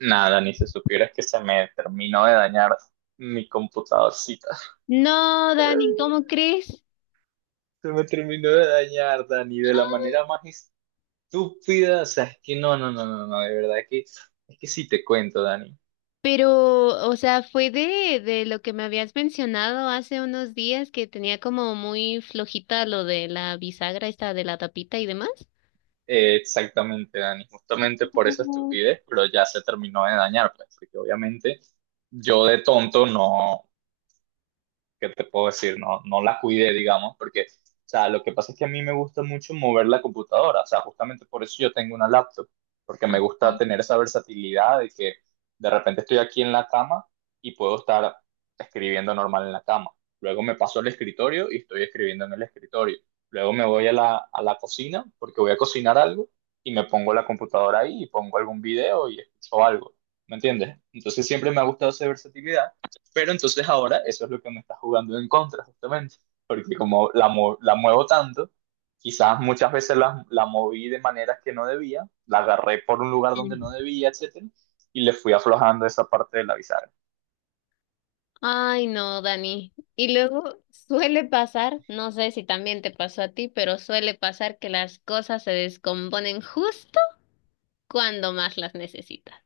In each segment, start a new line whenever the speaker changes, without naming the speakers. Nada, ni se supiera que se me terminó de dañar mi computadorcita.
No, Dani, ¿cómo crees?
Se me terminó de dañar, Dani, de la manera más estúpida. O sea, es que no, no, no, no, no, de verdad que es que sí te cuento, Dani.
Pero, o sea, fue de lo que me habías mencionado hace unos días que tenía como muy flojita lo de la bisagra esta de la tapita y demás.
Exactamente, Dani. Justamente por esa
Oh.
estupidez, pero ya se terminó de dañar, pues, porque obviamente yo de tonto no, ¿qué te puedo decir? No, no la cuidé, digamos, porque, o sea, lo que pasa es que a mí me gusta mucho mover la computadora, o sea, justamente por eso yo tengo una laptop, porque me gusta
Ajá.
tener esa versatilidad de que de repente estoy aquí en la cama y puedo estar escribiendo normal en la cama. Luego me paso al escritorio y estoy escribiendo en el escritorio. Luego me voy a la cocina porque voy a cocinar algo y me pongo la computadora ahí y pongo algún video y escucho algo. ¿Me entiendes? Entonces siempre me ha gustado esa versatilidad pero entonces ahora eso es lo que me está jugando en contra, justamente. Porque como la muevo tanto, quizás muchas veces la moví de maneras que no debía, la agarré por un lugar donde no
Mm.
debía, etcétera, y le fui aflojando esa parte de la bisagra.
Ay, no, Dani. Y luego suele pasar, no sé si también te pasó a ti, pero suele pasar que las cosas se descomponen justo cuando más las necesitas.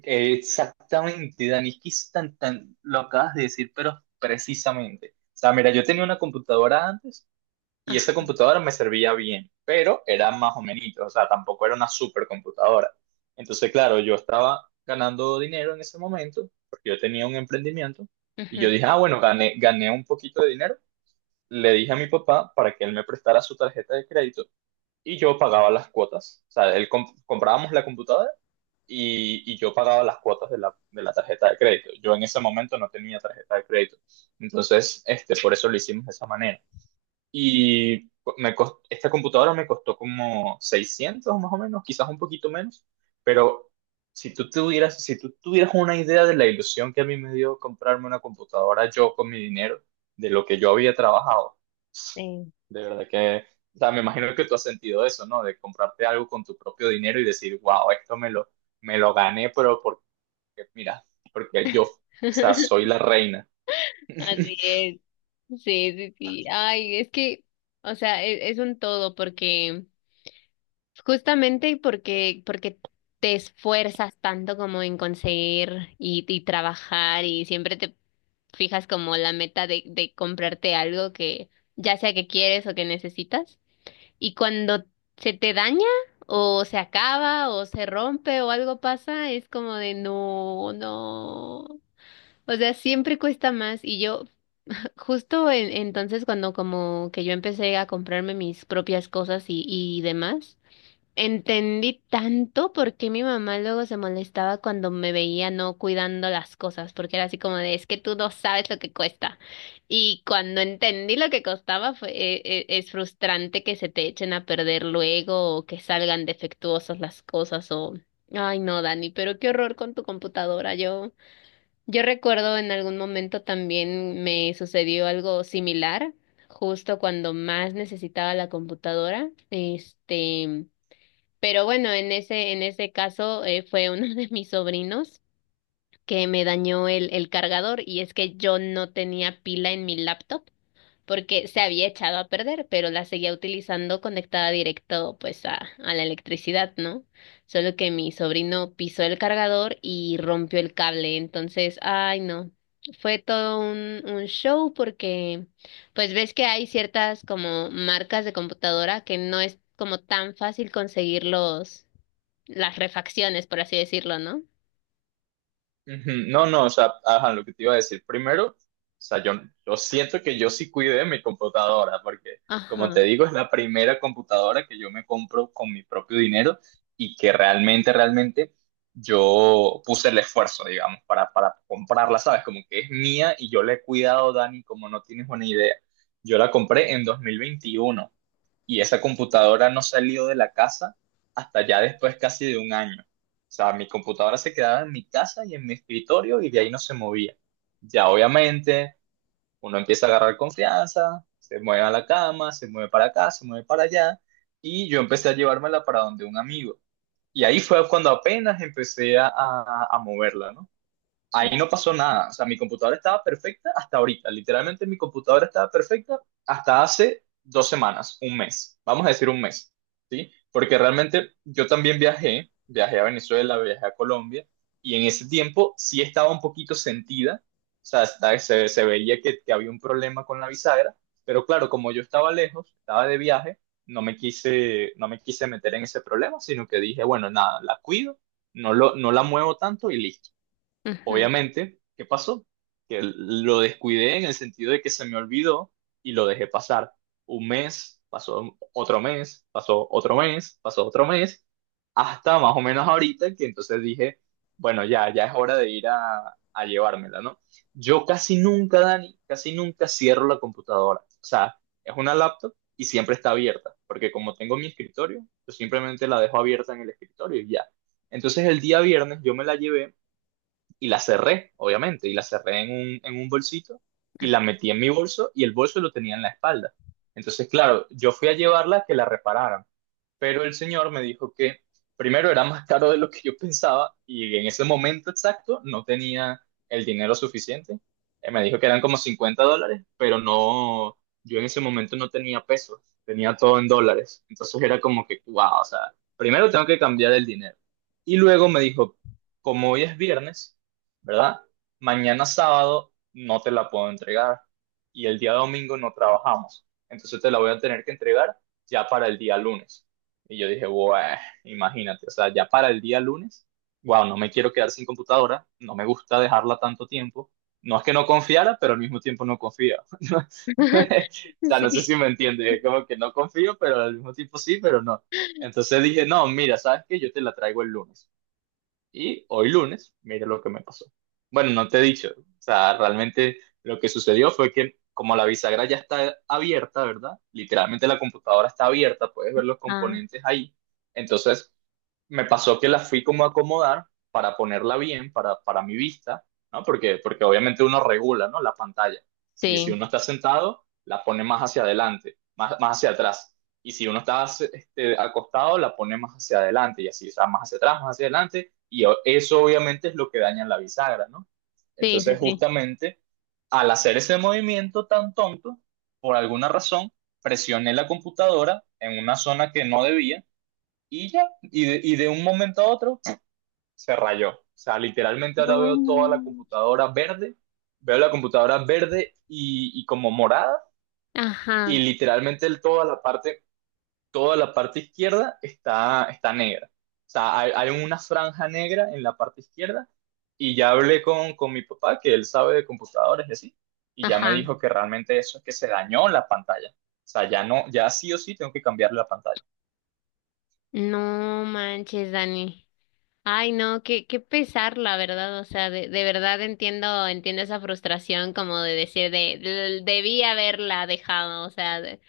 Exactamente, Dani, es que es lo acabas de decir, pero precisamente. O sea, mira, yo tenía una computadora antes y
Ah,
esa computadora me servía bien, pero era más o menos, o sea, tampoco era una supercomputadora. Entonces, claro, yo estaba ganando dinero en ese momento, porque yo tenía un emprendimiento, y
ujú.
yo dije, ah, bueno, gané un poquito de dinero. Le dije a mi papá para que él me prestara su tarjeta de crédito y yo pagaba las cuotas. O sea, él comprábamos la computadora y yo pagaba las cuotas de la tarjeta de crédito. Yo en ese momento no tenía tarjeta de crédito. Entonces, por eso lo hicimos de esa manera. Y esta computadora me costó como 600 más o menos, quizás un poquito menos, pero si tú tuvieras una idea de la ilusión que a mí me dio comprarme una computadora yo con mi dinero, de lo que yo había trabajado,
Sí.
de verdad que, o sea, me imagino que tú has sentido eso, ¿no? De comprarte algo con tu propio dinero y decir, wow, esto me lo gané, pero porque, mira, porque yo, o sea, soy la reina.
Así es. Sí, sí, sí. Ay, es que, o sea, es un todo porque, justamente porque te esfuerzas tanto como en conseguir y trabajar y siempre te fijas como la meta de comprarte algo que ya sea que quieres o que necesitas. Y cuando se te daña o se acaba o se rompe o algo pasa, es como de no, no. O sea, siempre cuesta más y yo. Justo entonces cuando como que yo empecé a comprarme mis propias cosas y demás, entendí tanto por qué mi mamá luego se molestaba cuando me veía no cuidando las cosas, porque era así como de, es que tú no sabes lo que cuesta. Y cuando entendí lo que costaba, fue, es frustrante que se te echen a perder luego o que salgan defectuosas las cosas o... Ay, no, Dani, pero qué horror con tu computadora, yo. Yo recuerdo en algún momento también me sucedió algo similar, justo cuando más necesitaba la computadora, este, pero bueno, en ese caso fue uno de mis sobrinos que me dañó el cargador y es que yo no tenía pila en mi laptop porque se había echado a perder, pero la seguía utilizando conectada directo pues a la electricidad, ¿no? Solo que mi sobrino pisó el cargador y rompió el cable, entonces, ay no, fue todo un show porque pues ves que hay ciertas como marcas de computadora que no es como tan fácil conseguir los, las refacciones, por así decirlo, ¿no?
Ujú, no, no, o sea, ajá, lo que te iba a decir primero, o sea, yo siento que yo sí cuidé mi computadora, porque como
Ajá.
te digo, es la primera computadora que yo me compro con mi propio dinero y que realmente, realmente yo puse el esfuerzo, digamos, para comprarla, ¿sabes? Como que es mía y yo la he cuidado, Dani, como no tienes una idea. Yo la compré en 2021, y esa computadora no salió de la casa hasta ya después casi de un año. O sea, mi computadora se quedaba en mi casa y en mi escritorio y de ahí no se movía. Ya obviamente uno empieza a agarrar confianza, se mueve a la cama, se mueve para acá, se mueve para allá y yo empecé a llevármela para donde un amigo. Y ahí fue cuando apenas empecé a moverla, ¿no? Ahí no pasó nada. O sea, mi computadora estaba perfecta hasta ahorita. Literalmente mi computadora estaba perfecta hasta hace 2 semanas, un mes. Vamos a decir un mes, ¿sí? Porque realmente yo también viajé a Venezuela, viajé a Colombia, y en ese tiempo sí estaba un poquito sentida. O sea, se veía que había un problema con la bisagra, pero claro, como yo estaba lejos, estaba de viaje, no me quise meter en ese problema, sino que dije, bueno, nada, la cuido, no la muevo tanto y listo.
Ujú.
Obviamente, ¿qué pasó? Que lo descuidé en el sentido de que se me olvidó y lo dejé pasar. Un mes, pasó otro mes, pasó otro mes, pasó otro mes, hasta más o menos ahorita que entonces dije, bueno, ya, ya es hora de ir a llevármela, ¿no? Yo casi nunca, Dani, casi nunca cierro la computadora. O sea, es una laptop y siempre está abierta, porque como tengo mi escritorio, yo simplemente la dejo abierta en el escritorio y ya. Entonces el día viernes yo me la llevé y la cerré, obviamente, y la cerré en un bolsito y la metí en mi bolso y el bolso lo tenía en la espalda. Entonces, claro, yo fui a llevarla a que la repararan pero el señor me dijo que primero era más caro de lo que yo pensaba y en ese momento exacto no tenía el dinero suficiente. Me dijo que eran como $50, pero no, yo en ese momento no tenía pesos, tenía todo en dólares. Entonces era como que, wow, o sea, primero tengo que cambiar el dinero. Y luego me dijo, como hoy es viernes, ¿verdad? Mañana sábado no te la puedo entregar y el día domingo no trabajamos. Entonces te la voy a tener que entregar ya para el día lunes. Y yo dije, wow, imagínate, o sea, ya para el día lunes, wow, no me quiero quedar sin computadora, no me gusta dejarla tanto tiempo. No es que no confiara, pero al mismo tiempo no confía. O sea, no sé si
Sí.
me entiende, es como que no confío, pero al mismo tiempo sí, pero no. Entonces dije, no, mira, ¿sabes qué? Yo te la traigo el lunes. Y hoy lunes, mira lo que me pasó. Bueno, no te he dicho, o sea, realmente lo que sucedió fue que como la bisagra ya está abierta, ¿verdad? Literalmente la computadora está abierta, puedes ver los
Ah,
componentes ahí. Entonces, me pasó que la fui como a acomodar para ponerla bien, para mi vista, ¿no? Porque obviamente uno regula, ¿no? La pantalla. Si
sí,
uno está sentado, la pone más hacia adelante, más hacia atrás. Y si uno está acostado, la pone más hacia adelante y así, o sea, más hacia atrás, más hacia adelante. Y eso obviamente es lo que daña la bisagra, ¿no?
sí, sí,
Entonces,
sí.
justamente, al hacer ese movimiento tan tonto, por alguna razón, presioné la computadora en una zona que no debía y ya, y de un momento a otro se rayó. O sea, literalmente ahora
No
veo toda la
manches.
computadora verde, veo la computadora verde y como morada, y
Ajá,
literalmente toda la parte izquierda está negra. O sea, hay una franja negra en la parte izquierda, y ya hablé con mi papá, que él sabe de computadores y así, y ya me
ajá.
dijo que realmente eso es que se dañó la pantalla. O sea, ya no, ya sí o sí tengo que cambiar la pantalla.
No manches, Dani. Ay, no, qué, qué pesar, la verdad. O sea, de verdad entiendo, entiendo esa frustración como de decir de, Debí haberla dejado. O sea, de-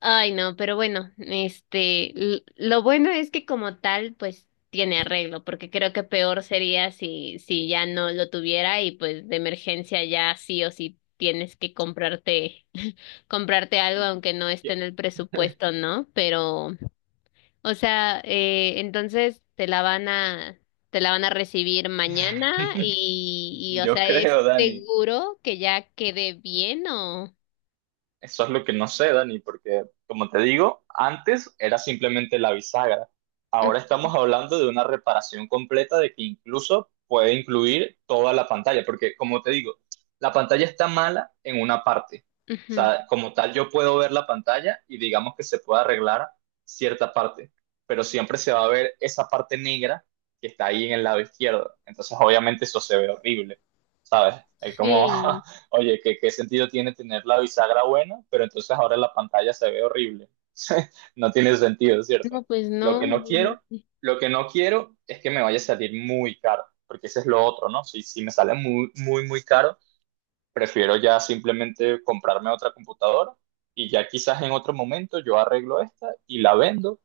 ay, no, pero bueno, este, lo bueno es que como tal, pues tiene arreglo, porque creo que peor sería si, si ya no lo tuviera y pues de emergencia ya sí o sí tienes que comprarte. Comprarte algo aunque no esté en el presupuesto, ¿no? Pero, o sea, entonces te la van a, te la van a recibir mañana y, o
Yo
sea, ¿es
creo, Dani.
seguro que ya quede bien o?
Eso es lo que no sé, Dani, porque como te digo, antes era simplemente la bisagra.
Mm,
Ahora estamos hablando de una reparación completa de que incluso puede incluir toda la pantalla, porque como te digo, la pantalla está mala en una parte. O
ujú.
sea, como tal, yo puedo ver la pantalla y digamos que se puede arreglar cierta parte, pero siempre se va a ver esa parte negra que está ahí en el lado izquierdo. Entonces, obviamente eso se ve horrible, ¿sabes? Es como
Sí,
Oye, ¿qué sentido tiene tener la bisagra buena, pero entonces ahora la pantalla se ve horrible? No tiene sentido, ¿cierto?
no, pues
Lo que
no,
no quiero,
obviamente.
lo que no quiero es que me vaya a salir muy caro, porque ese es lo otro, ¿no? Si me sale muy, muy, muy caro, prefiero ya simplemente comprarme otra computadora y ya quizás en otro momento yo arreglo esta y la vendo,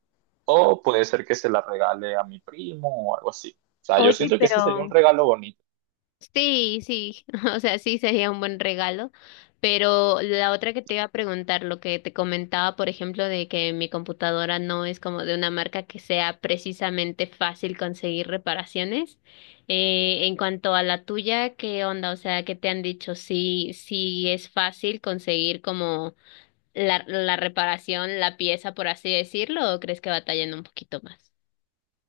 o puede ser que se la regale a mi primo o algo así. O sea, yo
Oye,
siento que eso sería un
pero
regalo bonito.
sí, sí, o sea, sí sería un buen regalo, pero la otra que te iba a preguntar, lo que te comentaba, por ejemplo, de que mi computadora no es como de una marca que sea precisamente fácil conseguir reparaciones. En cuanto a la tuya, ¿qué onda? O sea, ¿qué te han dicho? Sí, ¿sí es fácil conseguir como la reparación, la pieza, por así decirlo, o crees que batallan un poquito más?